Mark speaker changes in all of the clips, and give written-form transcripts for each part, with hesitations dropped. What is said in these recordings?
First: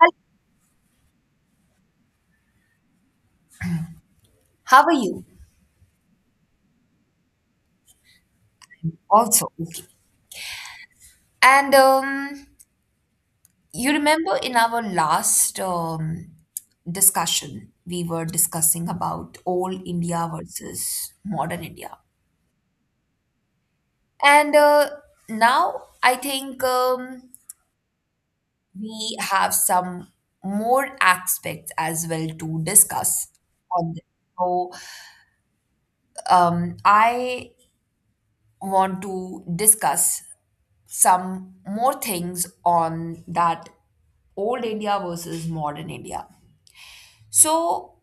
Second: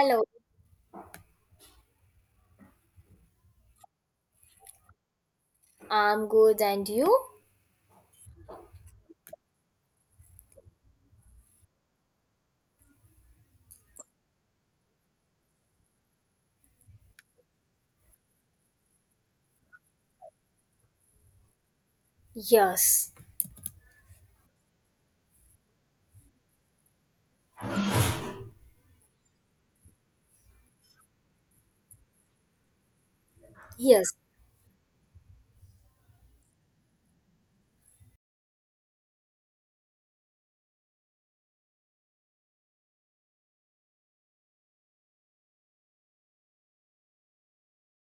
Speaker 1: Hi, how are you?
Speaker 2: I'm good, and you?
Speaker 1: Also, okay. And you remember in our last discussion, we were discussing about old India versus modern India.
Speaker 2: Yes,
Speaker 1: And now I think we have some more aspects as well to discuss on this.
Speaker 2: yes.
Speaker 1: So I want to discuss some more things on that old India versus modern India. So,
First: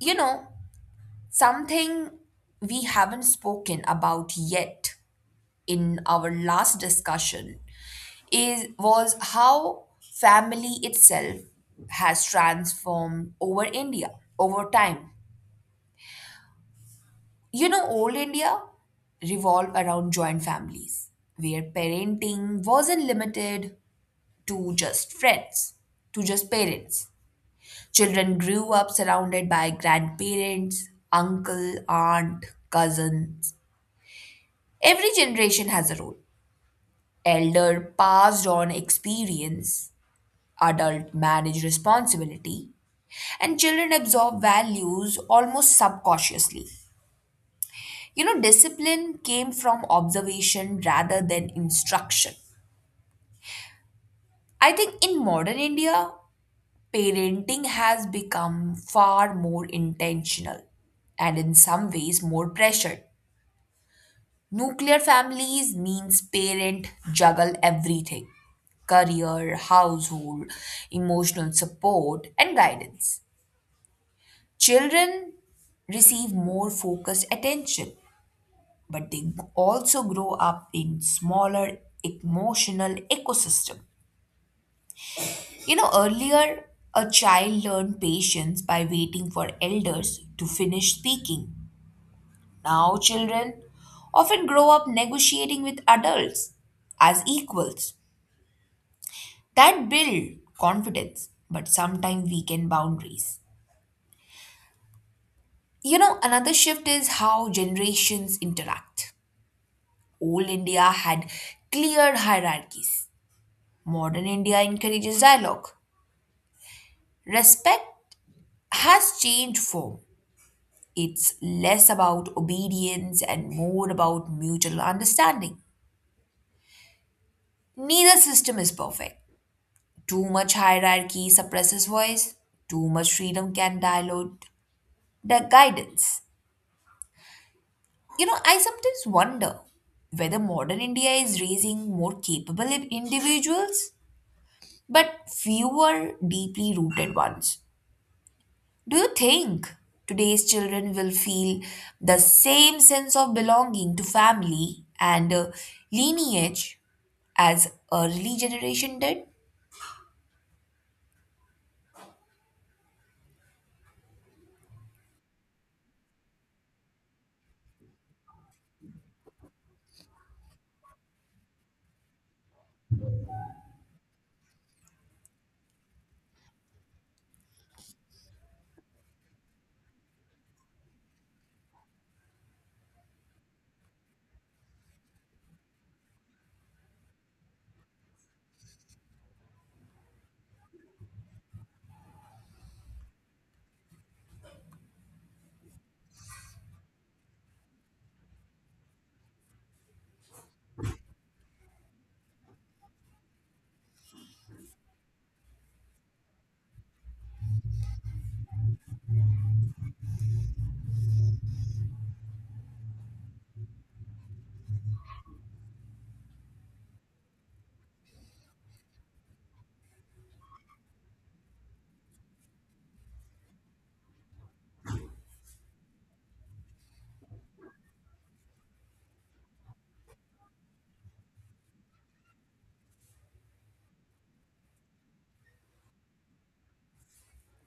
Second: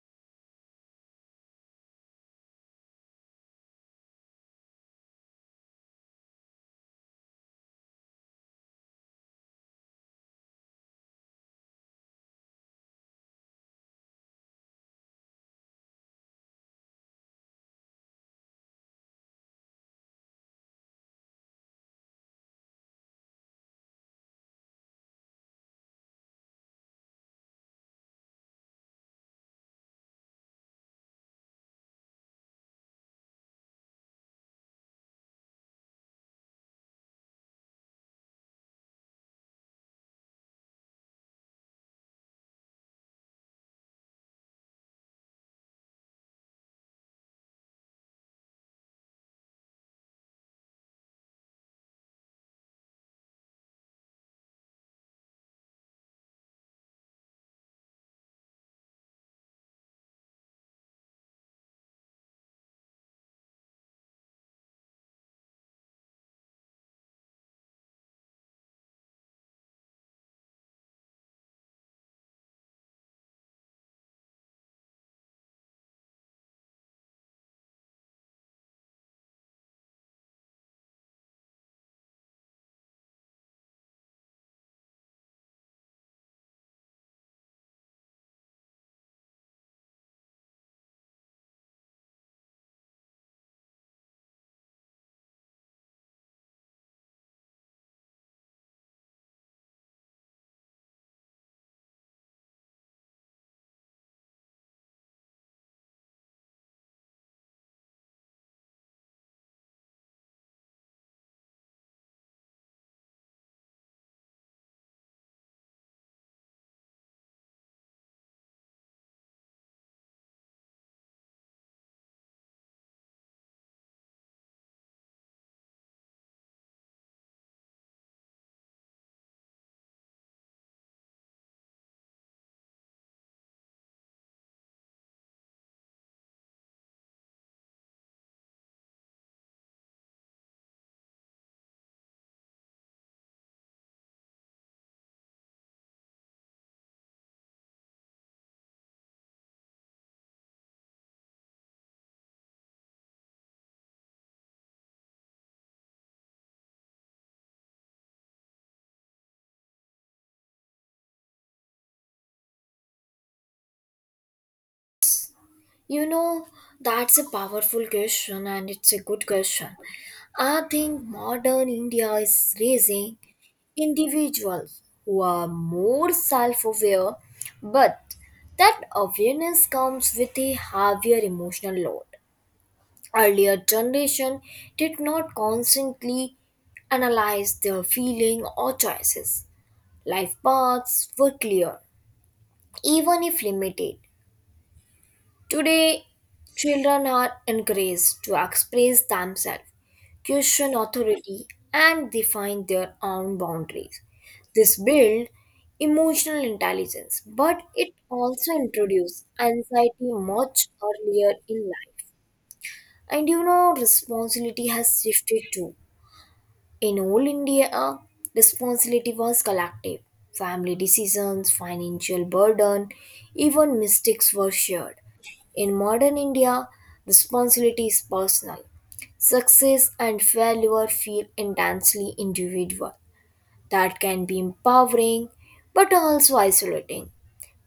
Speaker 1: you know, something we haven't spoken about yet in our last discussion is was how family itself has transformed over India over time. You know, old India revolved around joint families where parenting wasn't limited to just friends, to just parents. Children grew up surrounded by grandparents, uncle, aunt, cousins. Every generation has a role. Elder passed on experience, adult managed responsibility, and children absorb values almost subconsciously. You know, discipline came from observation rather than instruction. I think in modern India, parenting has become far more intentional and in some ways more pressured. Nuclear families means parent juggle everything: career, household, emotional support, and guidance. Children receive more focused attention, but they also grow up in smaller emotional ecosystem. You know, earlier a child learned patience by waiting for elders to finish speaking. Now children often grow up negotiating with adults as equals. That build confidence, but sometimes weaken boundaries. You know, another shift is how generations interact. Old India had clear hierarchies. Modern India encourages dialogue. Respect has changed form. It's less about obedience and more about mutual understanding. Neither system is perfect. Too much hierarchy suppresses voice. Too much freedom can dilute the guidance. You know, I sometimes wonder whether modern India is raising more capable individuals, but fewer deeply rooted ones. Do you think today's children will feel the same sense of belonging to family and lineage as early generation did?
Speaker 2: You know, that's a powerful question, and it's a good question. I think modern India is raising individuals who are more self aware, but that awareness comes with a heavier emotional load. Earlier generation did not constantly analyze their feeling or choices. Life paths were clear even if limited. Today, children are encouraged to express themselves, question authority, and define their own boundaries. This builds emotional intelligence, but it also introduces anxiety much earlier in life. And you know, responsibility has shifted too. In all India, responsibility was collective. Family decisions, financial burden, even mistakes were shared. In modern India, responsibility is personal. Success and failure feel intensely individual. That can be empowering but also isolating.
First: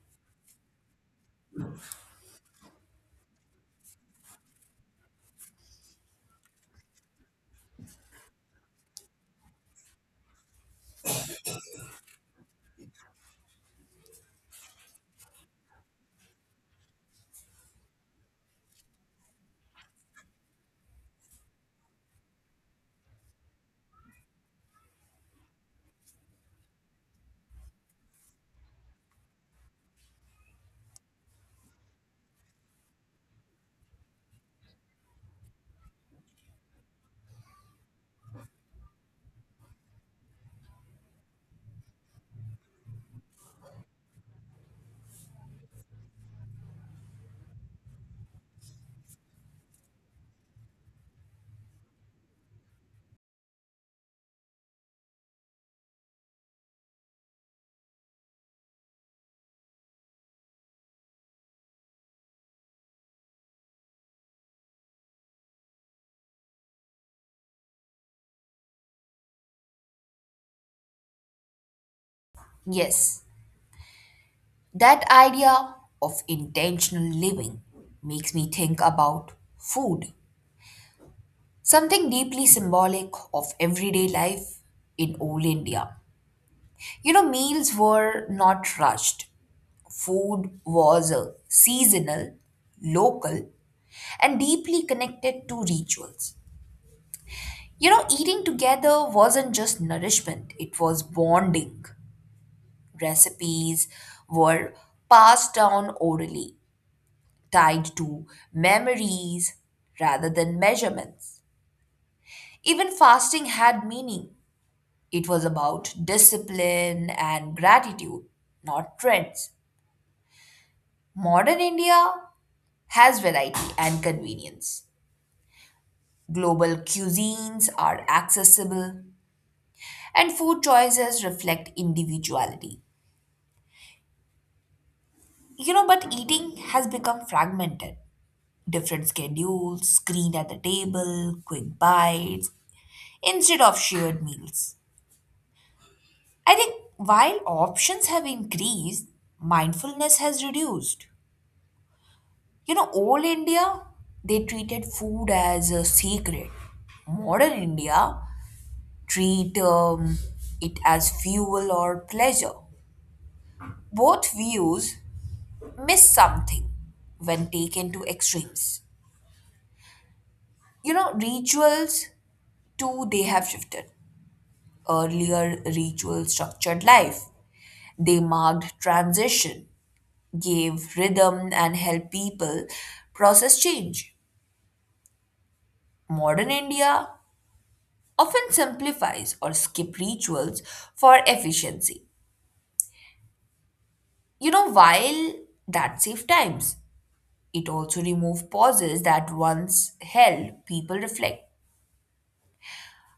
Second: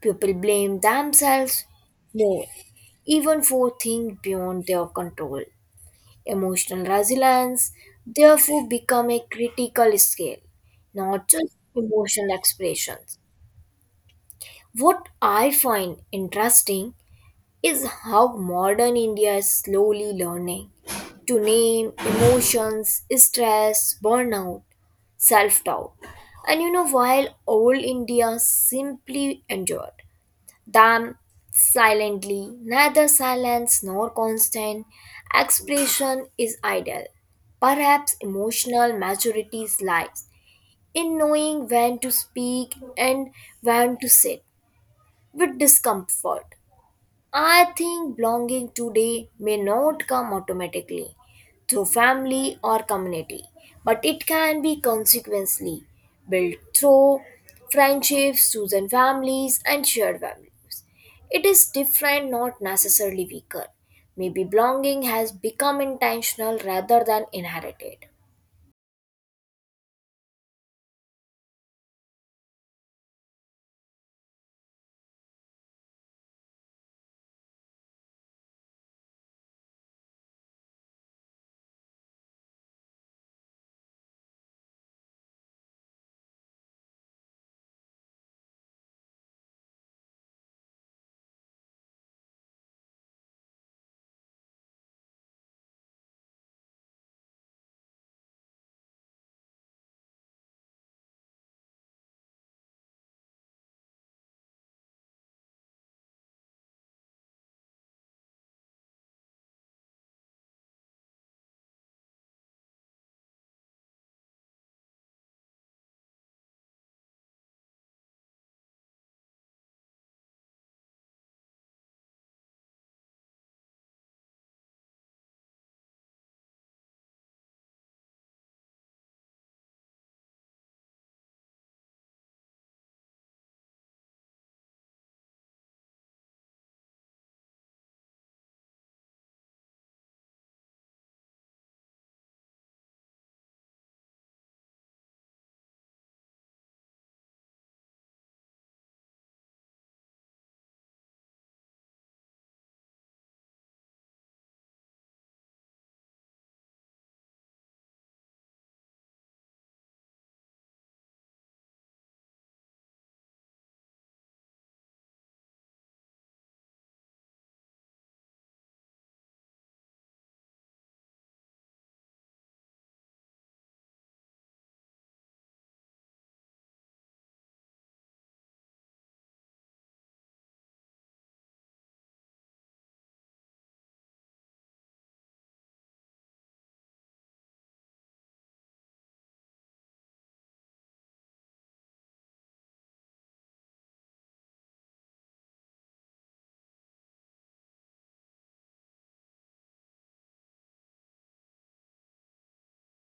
Speaker 2: People blame themselves more, even for things beyond their control. Emotional resilience therefore become a critical skill, not just emotional expressions. What I find interesting is how modern India is slowly learning to name emotions, stress, burnout, self doubt. And you know, while old India simply endured damn silently. Neither silence nor constant expression is ideal. Perhaps emotional maturity lies in knowing when to speak and when to sit with discomfort. I think belonging today may not come automatically through family or community, but it can be consequently built through friendships, chosen families, and shared values. It is different, not necessarily weaker. Maybe belonging has become intentional rather than inherited.
Speaker 1: Yes, that idea of intentional living makes me think about food. Something deeply symbolic of everyday life in old India. You know, meals were not rushed. Food was seasonal, local, and deeply connected to rituals. You know, eating together wasn't just nourishment, it was bonding. Recipes were passed down orally, tied to memories rather than measurements. Even fasting had meaning. It was about discipline and gratitude, not trends. Modern India has variety and convenience. Global cuisines are accessible, and food choices reflect individuality. You know, but eating has become fragmented. Different schedules, screen at the table, quick bites, instead of shared meals. I think while options have increased, mindfulness has reduced. You know, old India, they treated food as a secret. Modern India treat it as fuel or pleasure. Both views miss something when taken to extremes. You know, rituals too, they have shifted. Earlier, rituals structured life. They marked transition, gave rhythm, and helped people process change. Modern India often simplifies or skip rituals for efficiency. You know, while that saves times, it also removes pauses that once held people reflect.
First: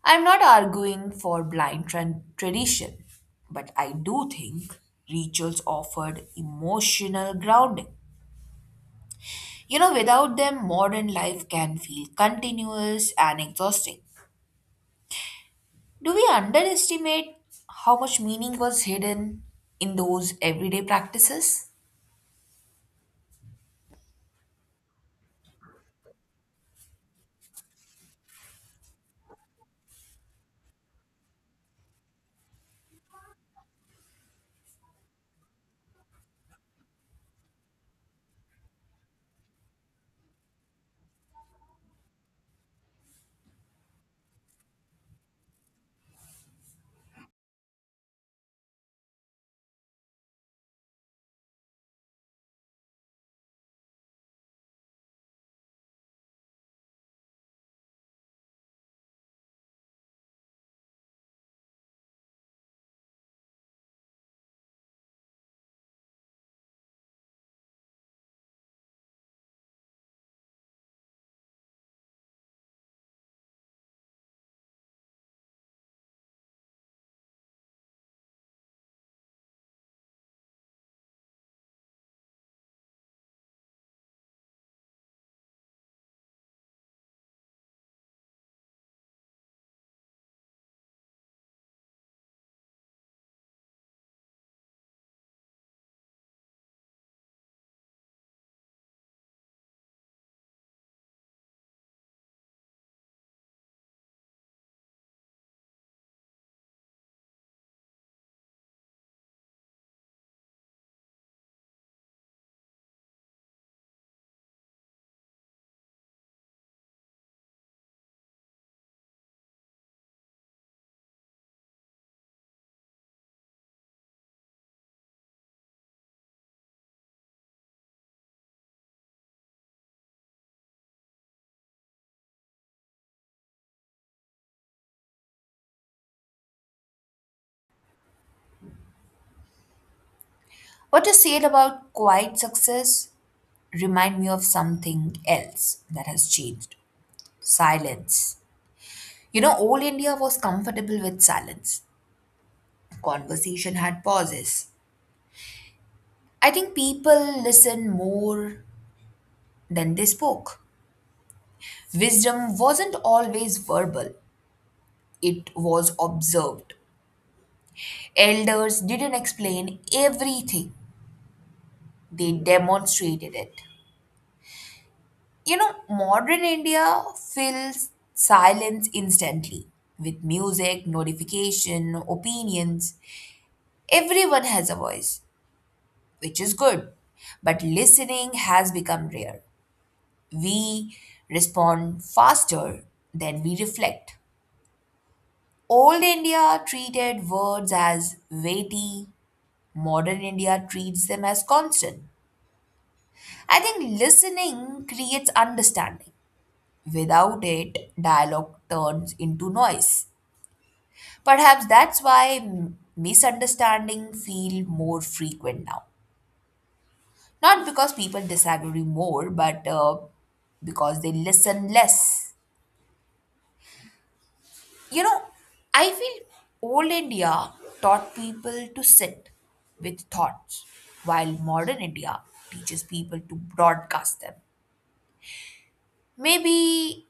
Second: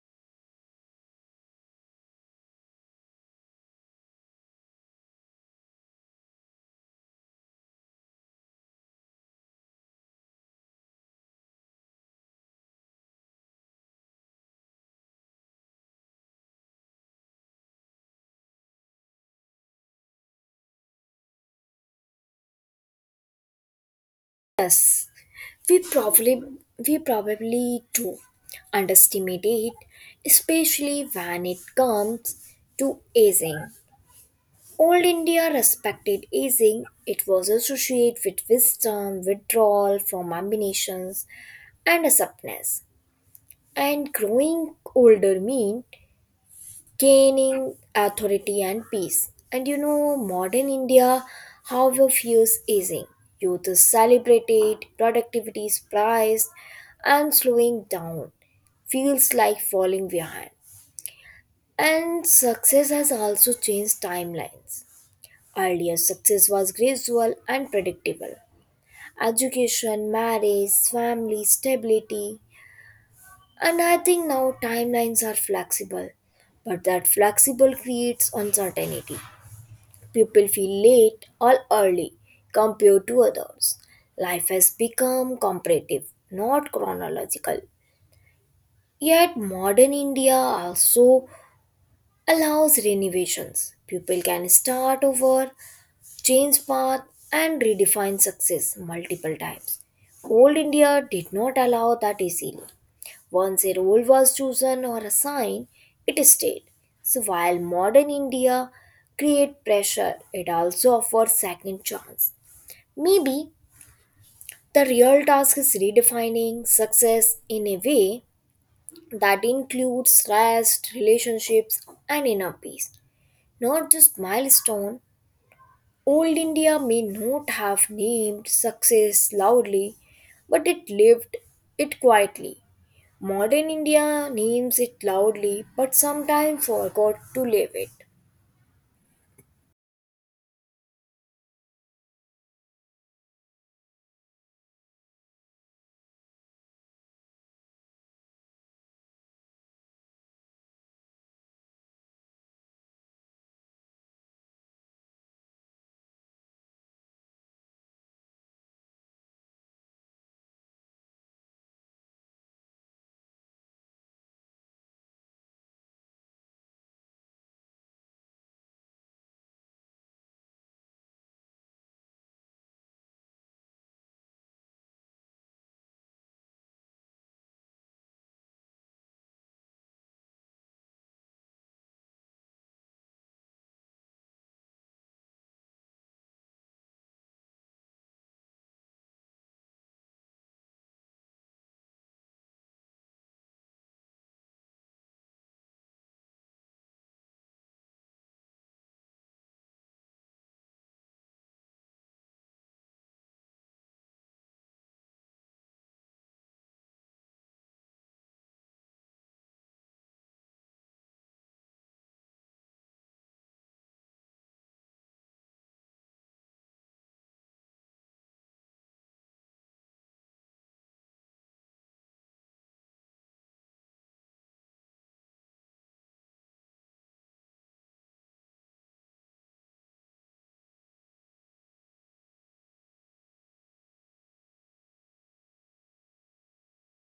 Speaker 1: I'm not arguing for blind tradition, but I do think rituals offered emotional grounding. You know, without them, modern life can feel continuous and exhausting. Do we underestimate how much meaning was hidden in those everyday practices?
Speaker 2: We probably we probably do underestimate it, especially when it comes to aging. Old India respected aging. It was associated with wisdom, withdrawal from ambitions, and a supness. And growing older mean gaining authority and peace. And you know, modern India, however, fears aging. Youth is celebrated, productivity is prized, and slowing down feels like falling behind. And success has also changed timelines. Earlier, success was gradual and predictable. Education, marriage, family, stability, and I think now timelines are flexible. But that flexible creates uncertainty. People feel late or early compared to others. Life has become comparative, not chronological. Yet, modern India also allows renovations. People can start over, change path, and redefine success multiple times. Old India did not allow that easily. Once a role was chosen or assigned, it stayed. So while modern India create pressure, it also offers second chance. Maybe the real task is redefining success in a way that includes rest, relationships, and inner peace, not just milestone. Old India may not have named success loudly, but it lived it quietly. Modern India names it loudly, but sometimes forgot to live it.
Speaker 1: What you said about quiet success remind me of something else that has changed. Silence. You know, old India was comfortable with silence. Conversation had pauses. I think people listened more than they spoke. Wisdom wasn't always verbal, it was observed. Elders didn't explain everything, they demonstrated it. You know, modern India fills silence instantly with music, notification, opinions. Everyone has a voice, which is good, but listening has become rare. We respond faster than we reflect. Old India treated words as weighty, modern India treats them as constant. I think listening creates understanding. Without it, dialogue turns into noise. Perhaps that's why misunderstanding feel more frequent now. Not because people disagree more, but because they listen less. You know, I feel old India taught people to sit with thoughts, while modern India teaches people to broadcast them. Maybe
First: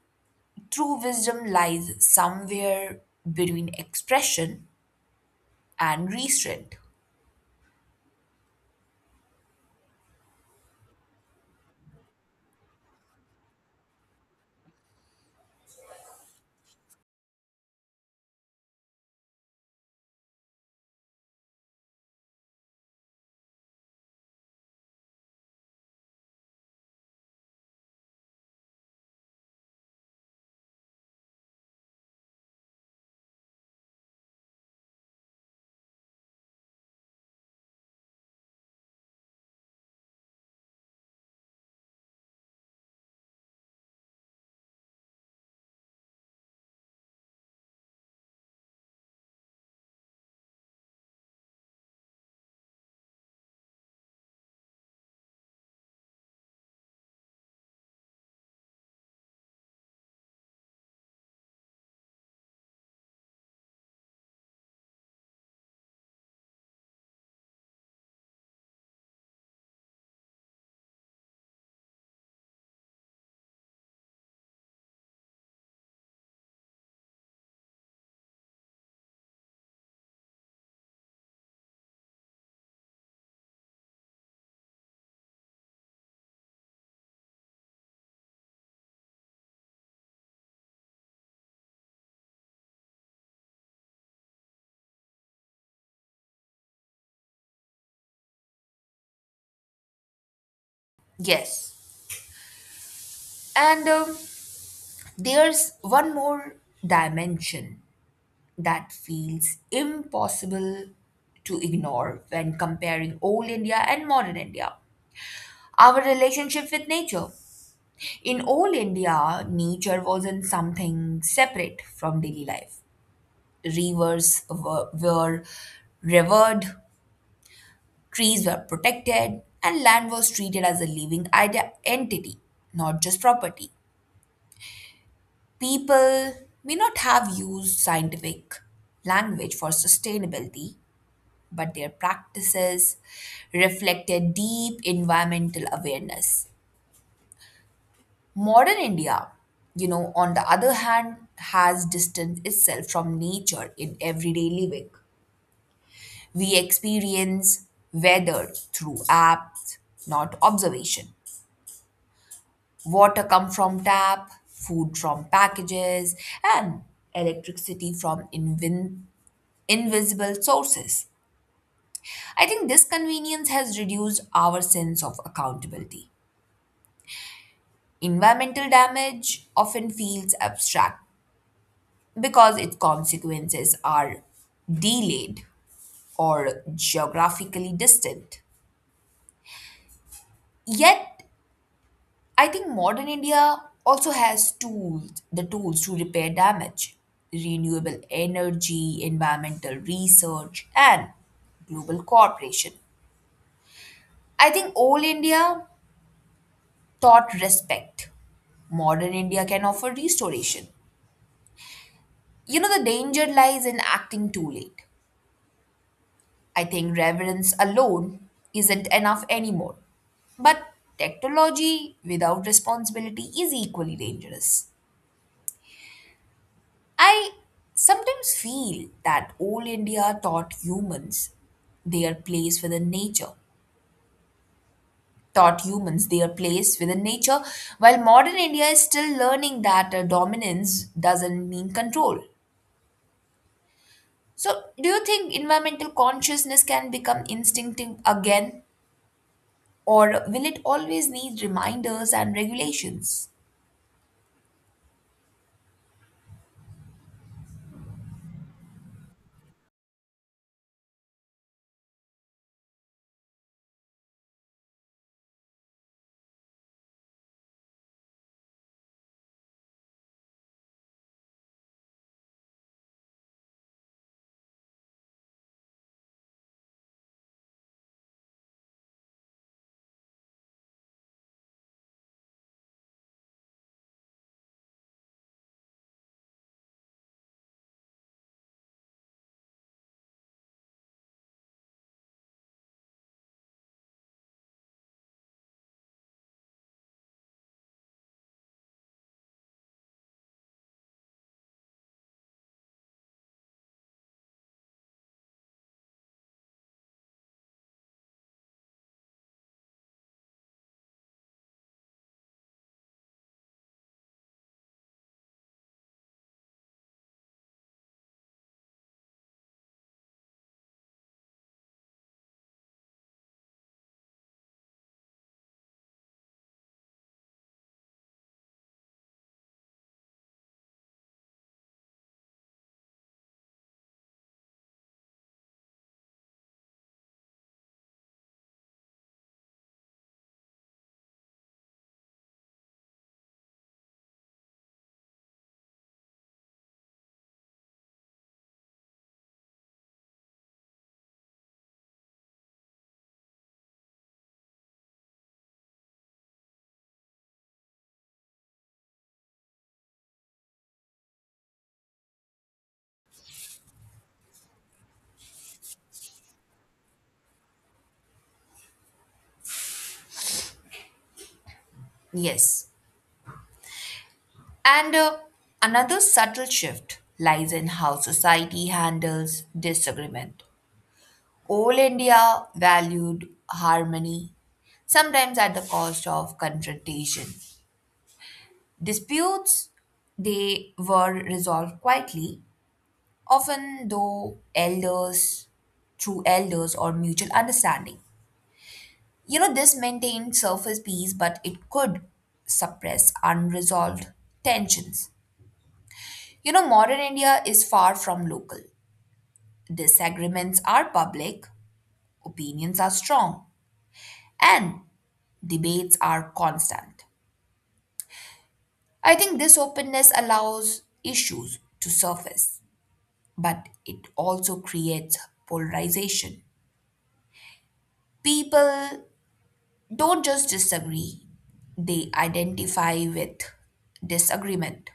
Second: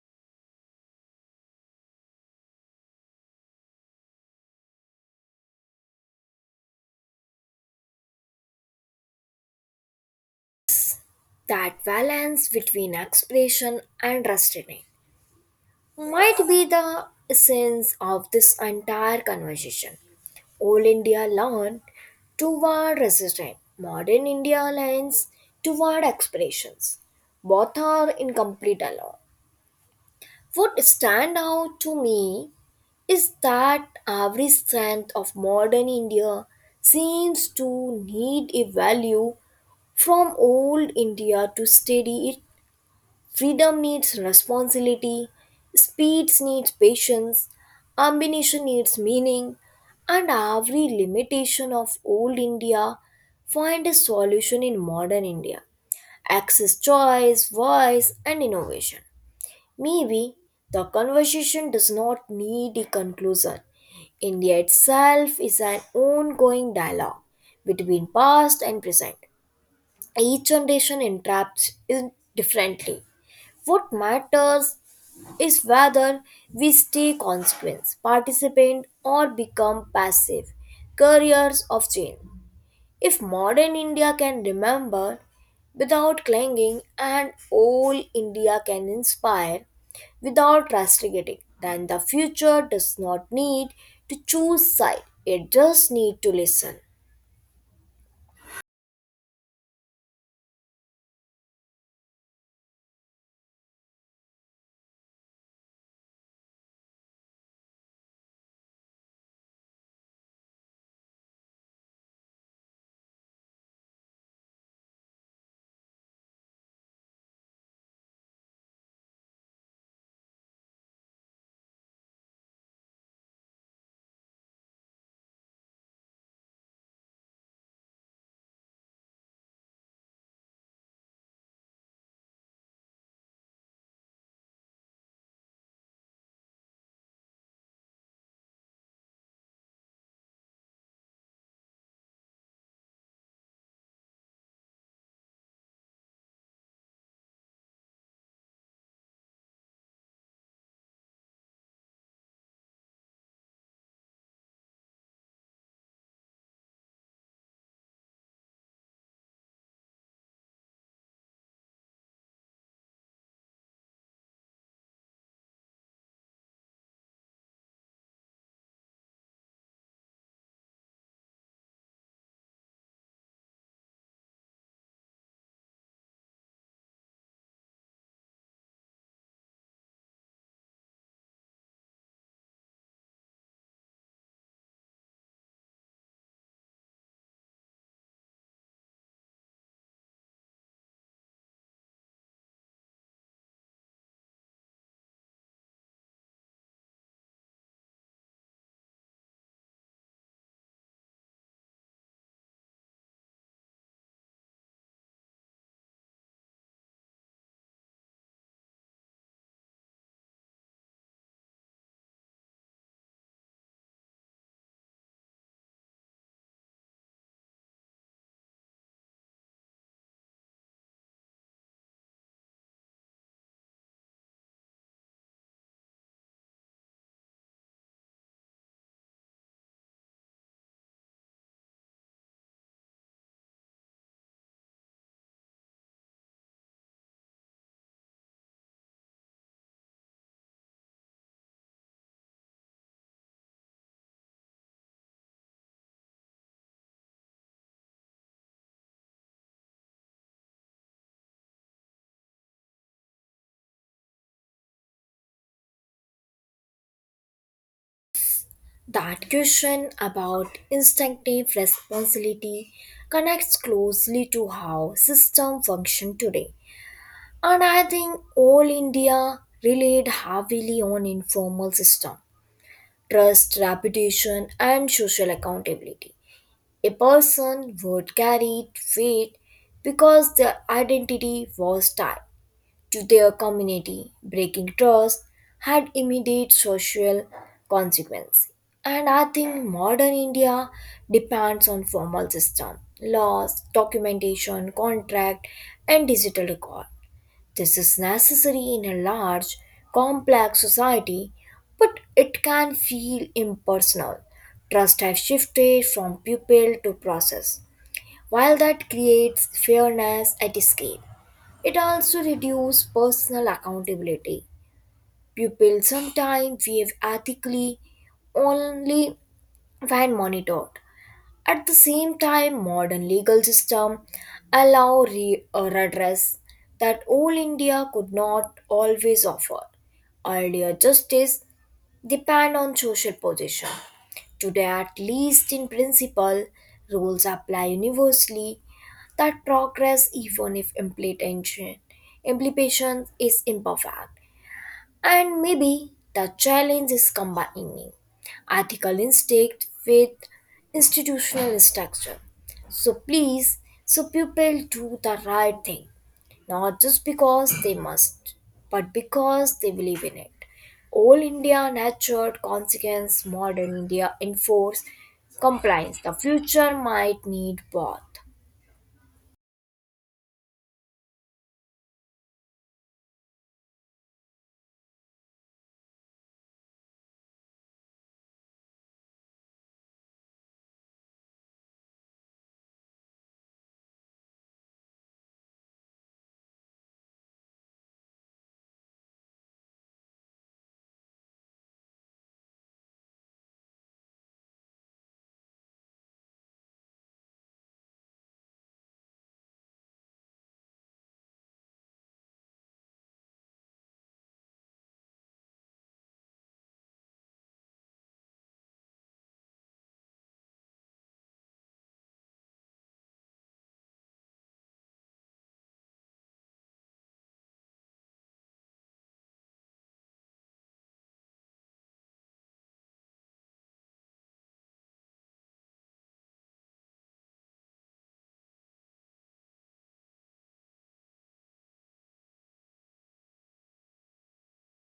Speaker 1: true wisdom lies somewhere between expression and restraint.
Speaker 2: That balance between expression and restraint might be the essence of this entire conversation. Old India learned toward resistance, modern India leans toward expressions. Both are incomplete alone. What stand out to me is that every strength of modern India seems to need a value from old India to steady it. Freedom needs responsibility, speeds needs patience, ambition needs meaning, and every limitation of old India find a solution in modern India. Access, choice, voice, and innovation. Maybe the conversation does not need a conclusion. India itself is an ongoing dialogue between past and present. Each generation interprets it differently. What matters is whether we stay consequence, participant, or become passive carriers of change. If modern India can remember without clinging and old India can inspire, without castigating. Then the future does not need to choose side, it just need to listen.
Speaker 1: Yes. And There's one more dimension that feels impossible to ignore when comparing old India and modern India, our relationship with nature. In old India, nature wasn't something separate from daily life. Rivers were revered, trees were protected, and land was treated as a living entity, not just property. People may not have used scientific language for sustainability, but their practices reflected deep environmental awareness. Modern India, you know, on the other hand, has distanced itself from nature in everyday living. We experience weather through apps, not observation. Water come from tap, food from packages, and electricity from invisible sources. I think this convenience has reduced our sense of accountability. Environmental damage often feels abstract because its consequences are delayed or geographically distant. Yet, I think modern India also has tools, the tools to repair damage. Renewable energy, environmental research, and global cooperation. I think old India taught respect. Modern India can offer restoration. You know, the danger lies in acting too late. I think reverence alone isn't enough anymore. But technology without responsibility is equally dangerous. I sometimes feel that old India taught humans their place within nature, taught humans their place within nature, while modern India is still learning that dominance doesn't mean control. So, do you think environmental consciousness can become instinctive again, or will it always need reminders and regulations?
Speaker 2: That question about instinctive responsibility connects closely to how system function today. And I think all India relied heavily on informal system, trust, reputation and social accountability. A person would carry weight because their identity was tied to their community. Breaking trust had immediate social consequences. And I think modern India depends on formal system, laws, documentation, contract, and digital record. This is necessary in a large, complex society, but it can feel impersonal. Trust has shifted from pupil to process. While that creates fairness at scale, it also reduces personal accountability. Pupils sometimes behave ethically only when monitored, at the same time, modern legal system allow a redress that all India could not always offer. Earlier justice depend on social position. Today, at least in principle, rules apply universally, that progress even if implementation implication is imperfect. And maybe the challenge is combining ethical instinct with institutional structure. So please, so people do the right thing, not just because they must, but because they believe in it. All India nurtured consequence, modern India enforce compliance. The future might need both.
Speaker 1: Yes. And another subtle shift lies in how society handles disagreement. All India valued harmony, sometimes at the cost of confrontation. Disputes, they were resolved quietly often though elders through elders or mutual understanding. You know, this maintained surface peace but it could suppress unresolved tensions. You know, modern India is far from local. Disagreements are public, opinions are strong, and debates are constant. I think this openness allows issues to surface, but it also creates polarization. People don't just disagree, they identify with disagreement.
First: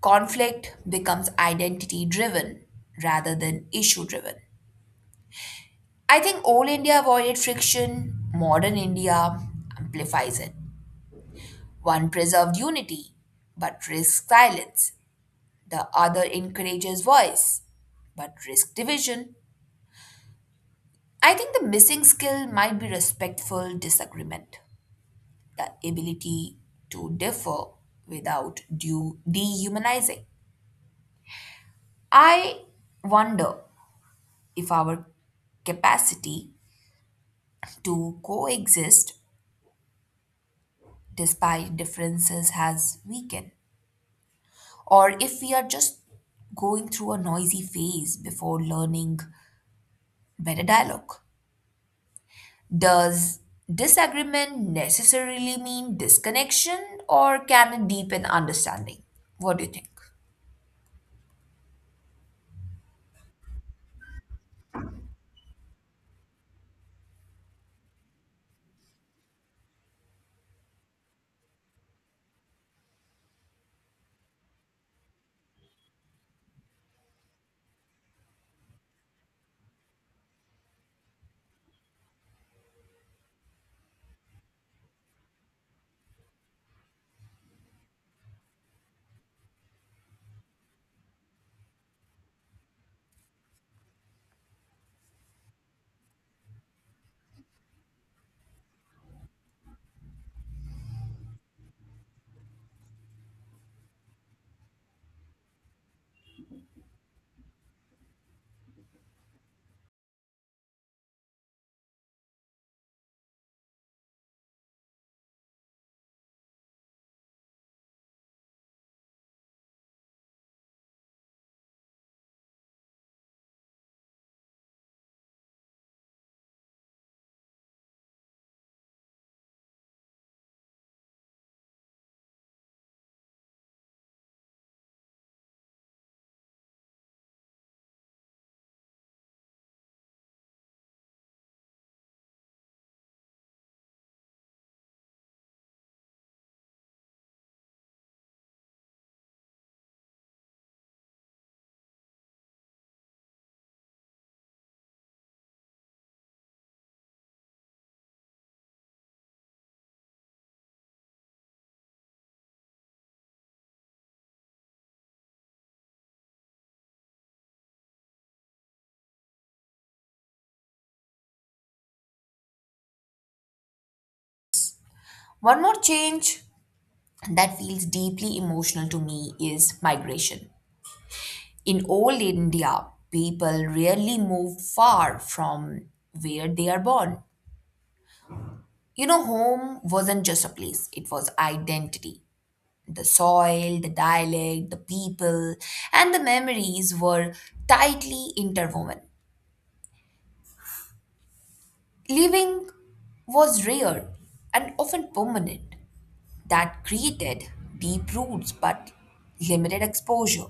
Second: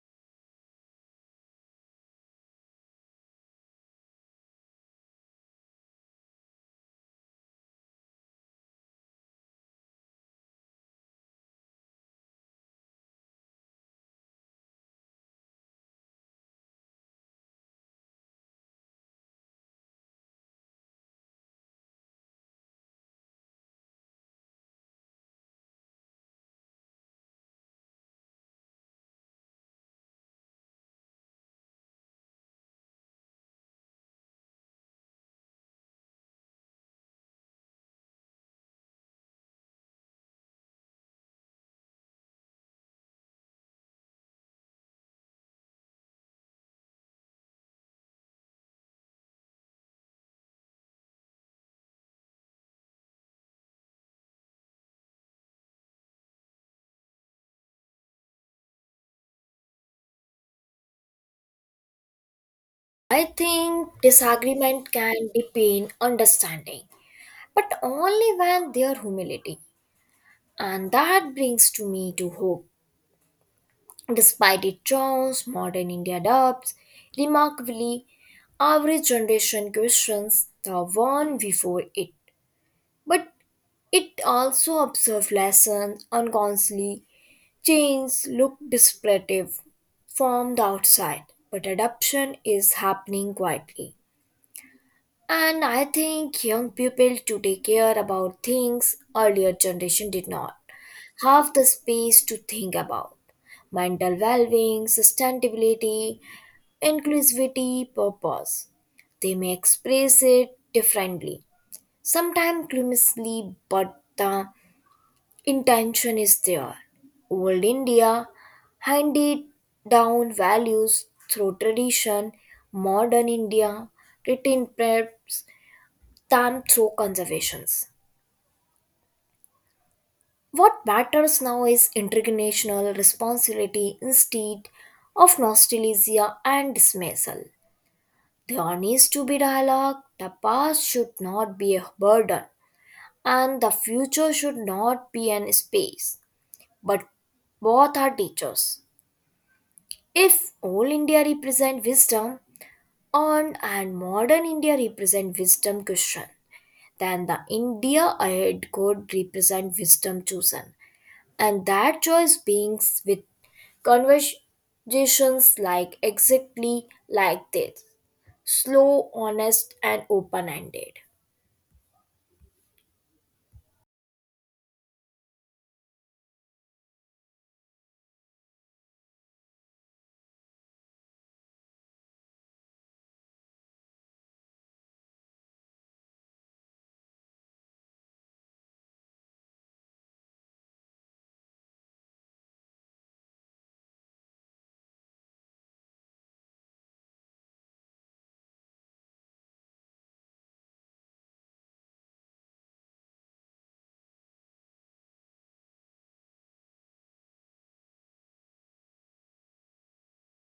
Speaker 1: Conflict becomes identity driven rather than issue driven. I think old India avoided friction, modern India amplifies it. One preserved unity but risks silence, the other encourages voice but risks division. I think the missing skill might be respectful disagreement, the ability to differ without due dehumanizing. I wonder if our capacity to coexist despite differences has weakened, or if we are just going through a noisy phase before learning better dialogue. Does disagreement necessarily mean disconnection, or can it deepen understanding? What do you think?
Speaker 2: I think disagreement can deepen understanding, but only when there humility. And that brings to me to hope. Despite its charms, modern India adopts remarkably, average generation questions the one before it. But it also observes lessons unconsciously, change look disruptive from the outside, but adoption is happening quietly. And I think young people today care about things earlier generation did not have the space to think about. Mental well-being, sustainability, inclusivity, purpose. They may express it differently, sometimes clumsily, but the intention is there. Old India handed down values through tradition, modern India written preps than through conservations. What matters now is intergenerational responsibility instead of nostalgia and dismissal. There needs to be dialogue, the past should not be a burden, and the future should not be an space. But both are teachers. If old India represent wisdom on and modern India represent wisdom question, then the India ahead could represent wisdom chosen. And that choice beings with conversations exactly like this, slow, honest, and open-ended.
Speaker 1: One more change that feels deeply emotional to me is migration. In old India, people rarely moved far from where they are born. You know, home wasn't just a place, it was identity. The soil, the dialect, the people, and the memories were tightly interwoven. Living was rare and often permanent. That created deep roots but limited exposure.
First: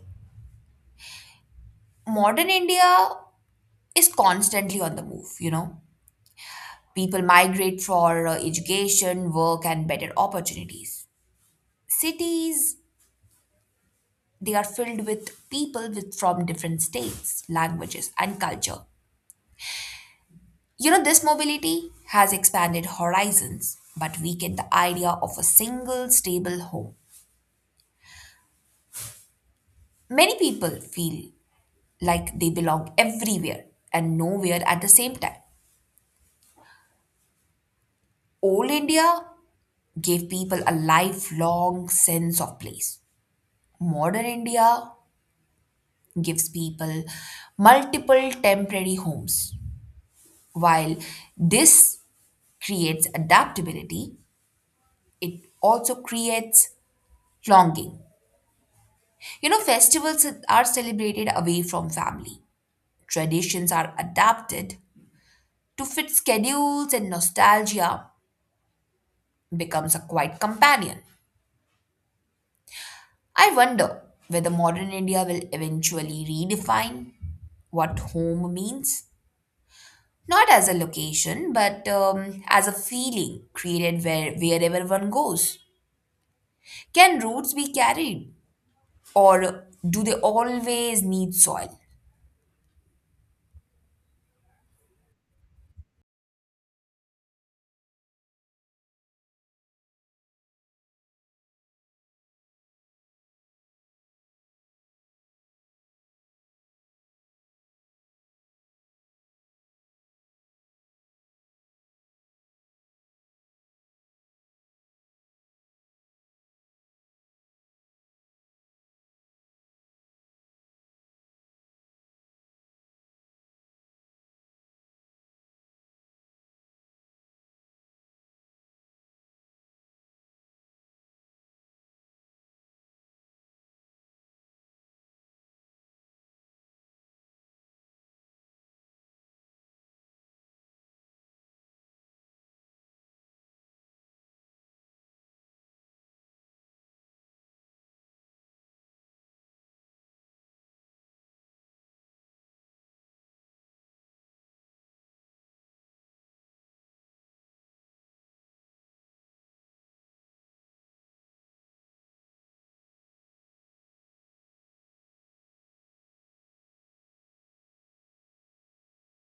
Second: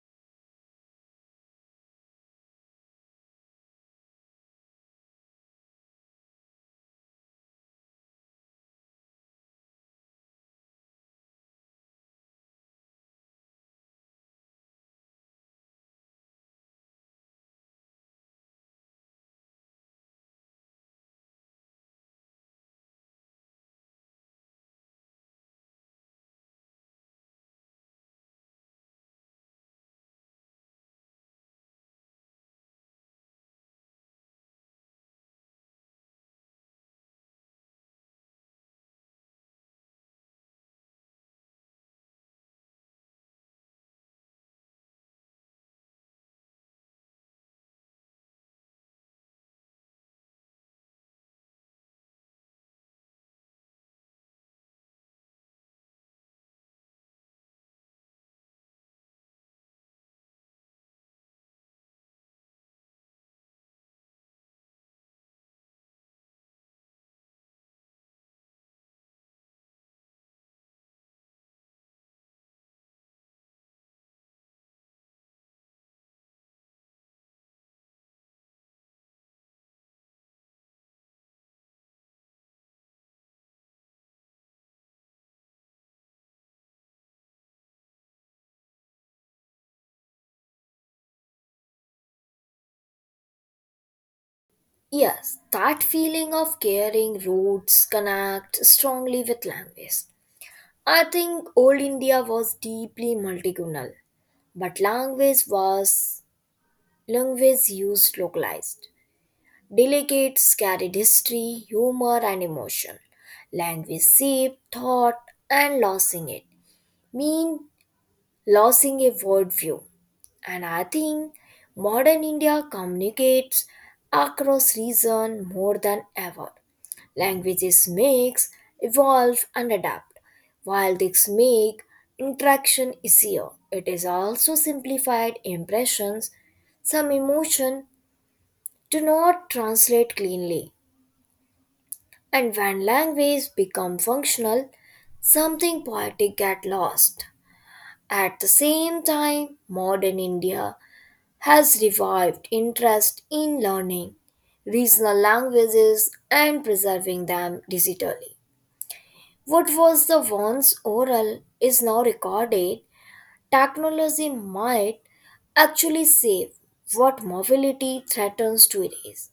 Speaker 1: Modern India is constantly on the move, you know. People migrate for education, work, and better opportunities. Cities, they are filled with people with, from different states, languages, and culture. You know, this mobility has expanded horizons, but weakened the idea of a single stable home. Many people feel like they belong everywhere and nowhere at the same time. Old India gave people a lifelong sense of place. Modern India gives people multiple temporary homes. While this creates adaptability, it also creates longing. You know, festivals are celebrated away from family, traditions are adapted to fit schedules, and nostalgia becomes a quiet companion. I wonder whether modern India will eventually redefine what home means. Not as a location, but as a feeling created wherever one goes. Can roots be carried, or do they always need soil?
Speaker 2: Yes, that feeling of caring roots connect strongly with language. I think old India was deeply multilingual, but language used localized delegates carried history, humor, and emotion. Language shaped thought, and losing it mean losing a worldview. And I think modern India communicates across region more than ever. Languages mix, evolve, and adapt. While these make interaction easier, it is also simplified impressions. Some emotion do not translate cleanly, and when language become functional, something poetic get lost. At the same time, modern India has revived interest in learning regional languages and preserving them digitally. What was the once oral is now recorded. Technology might actually save what mobility threatens to erase.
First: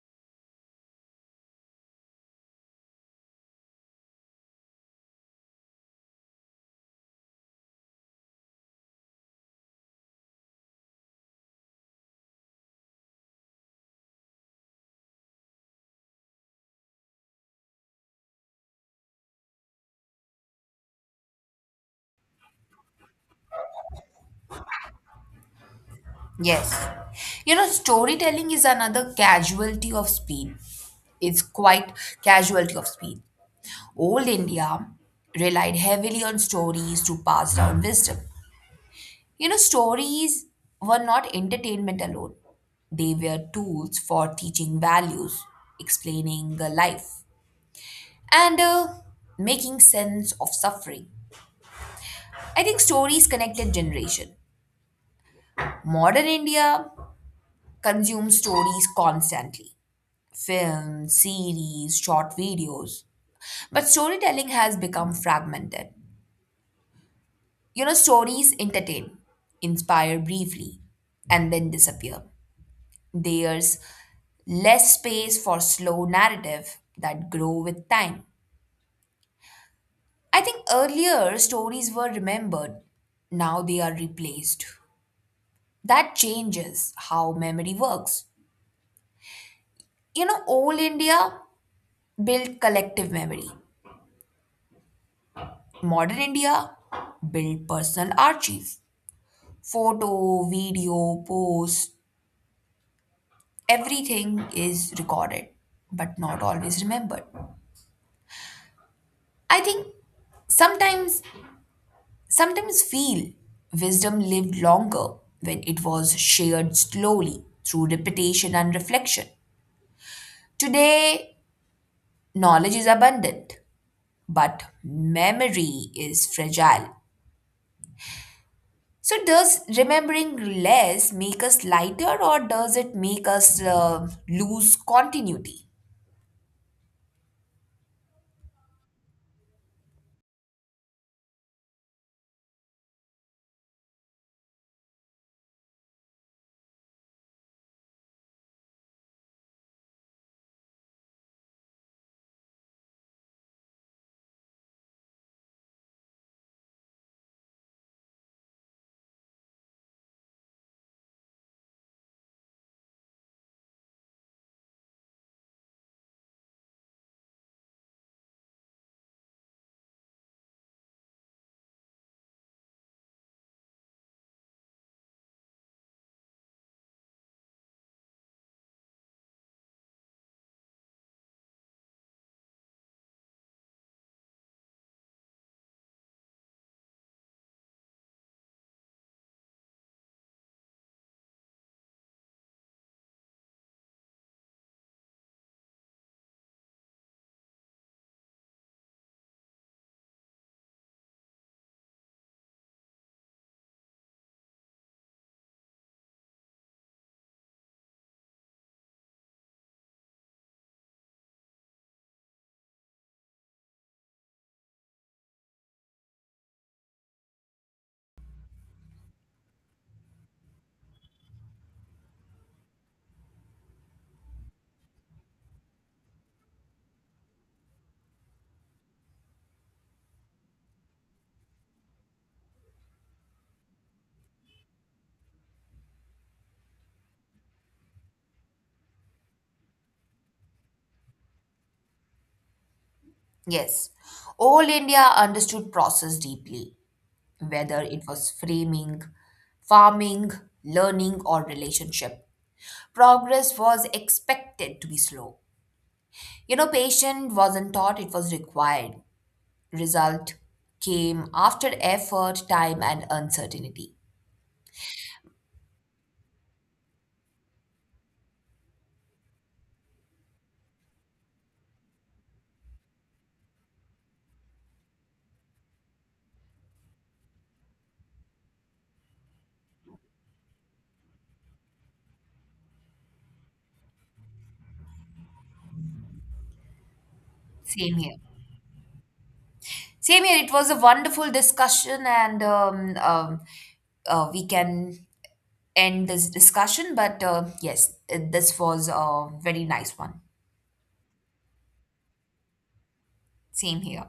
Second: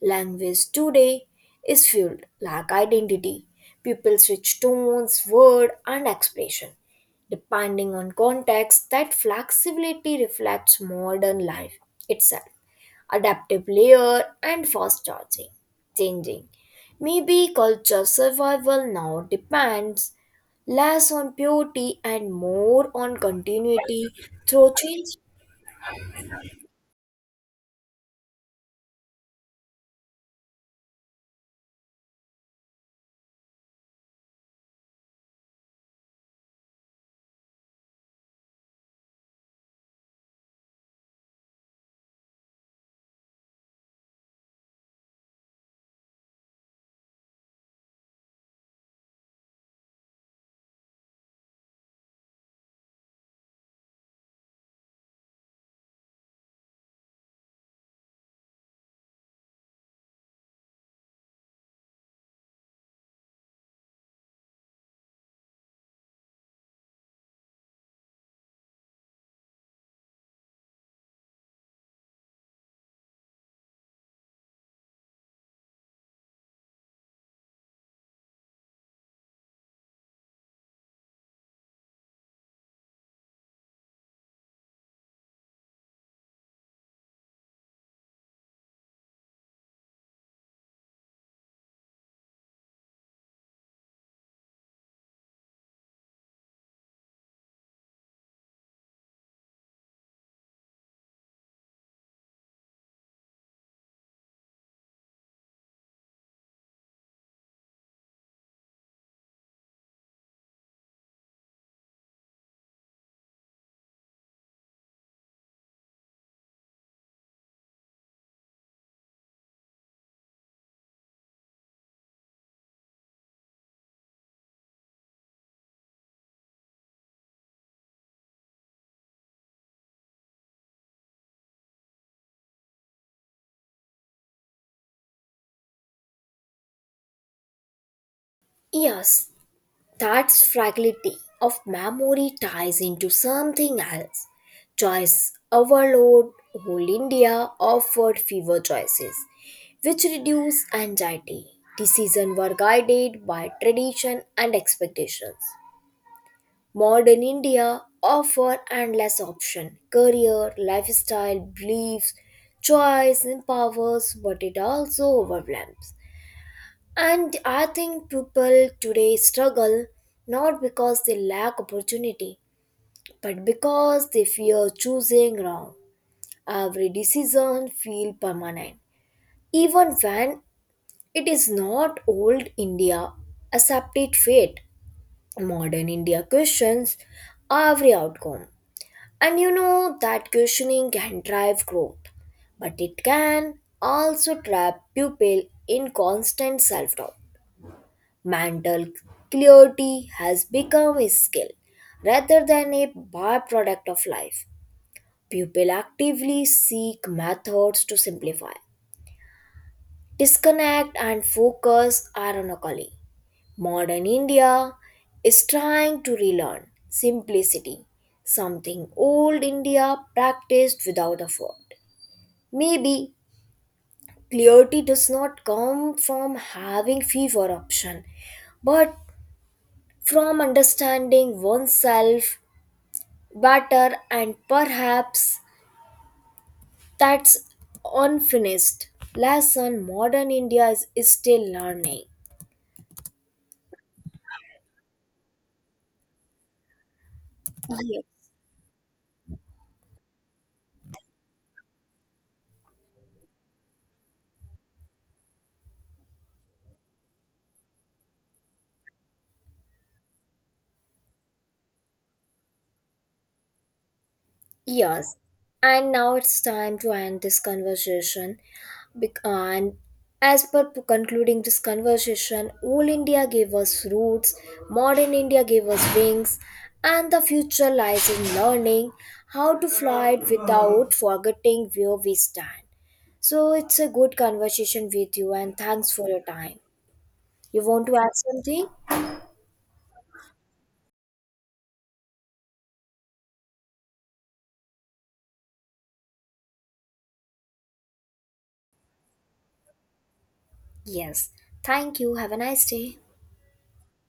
Speaker 2: Language today is fueled like identity. People switch tones, word, and expression. Depending on context, that flexibility reflects modern life itself. Adaptive layer and fast charging, changing. Maybe culture survival now depends less on purity and more on continuity through change.
Speaker 1: Yes. You know, storytelling is another casualty of speed. It's quite casualty of speed. Old India relied heavily on stories to pass down wisdom. You know, stories were not entertainment alone, they were tools for teaching values, explaining life, and making sense of suffering. I think stories connected generation. Modern India consumes stories constantly: films, series, short videos. But storytelling has become fragmented. You know, stories entertain, inspire briefly, and then disappear. There's less space for slow narrative that grow with time. I think earlier stories were remembered, now they are replaced. That changes how memory works. You know, old India built collective memory. Modern India built personal archive. Photo, video, post, everything is recorded, but not always remembered. I think sometimes sometimes feel wisdom lived longer when it was shared slowly through repetition and reflection. Today, knowledge is abundant, but memory is fragile. So, does remembering less make us lighter or does it make us lose continuity?
Speaker 2: Yes, that's fragility of memory ties into something else. Choice overload, whole India offered fewer choices, which reduced anxiety. Decisions were guided by tradition and expectations. Modern India offer endless option, career, lifestyle, beliefs, choice empowers, but it also overwhelms. And I think people today struggle not because they lack opportunity, but because they fear choosing wrong. Every decision feels permanent, even when it is not old India accepted fate. Modern India questions every outcome. And you know that questioning can drive growth, but it can also trap people in constant self doubt. Mental clarity has become a skill rather than a byproduct of life. People actively seek methods to simplify, disconnect, and focus ironically. Modern India is trying to relearn simplicity, something old India practiced without effort. Maybe clarity does not come from having fewer options, but from understanding oneself better and perhaps that's unfinished lesson modern india is still learning.
Speaker 1: Yes, all India understood process deeply, whether
Speaker 2: Yeah.
Speaker 1: it was framing, farming, learning, or relationship. Progress was expected to be slow. You know, patience wasn't taught, it was required. Result came after effort, time, and uncertainty.
Speaker 2: Yes. And now it's time to end this conversation. And as per concluding this conversation, old India gave us roots, modern India gave us wings, and the future lies in learning how to fly it without forgetting where we stand. So it's a good conversation with you, and thanks for your time. You want
Speaker 1: Same
Speaker 2: to add
Speaker 1: here.
Speaker 2: something?
Speaker 1: Same here. It was a wonderful discussion, and we can end this discussion. But yes, this was a very nice one.
Speaker 2: Yes. Thank you. Have a nice day.
Speaker 1: Same here.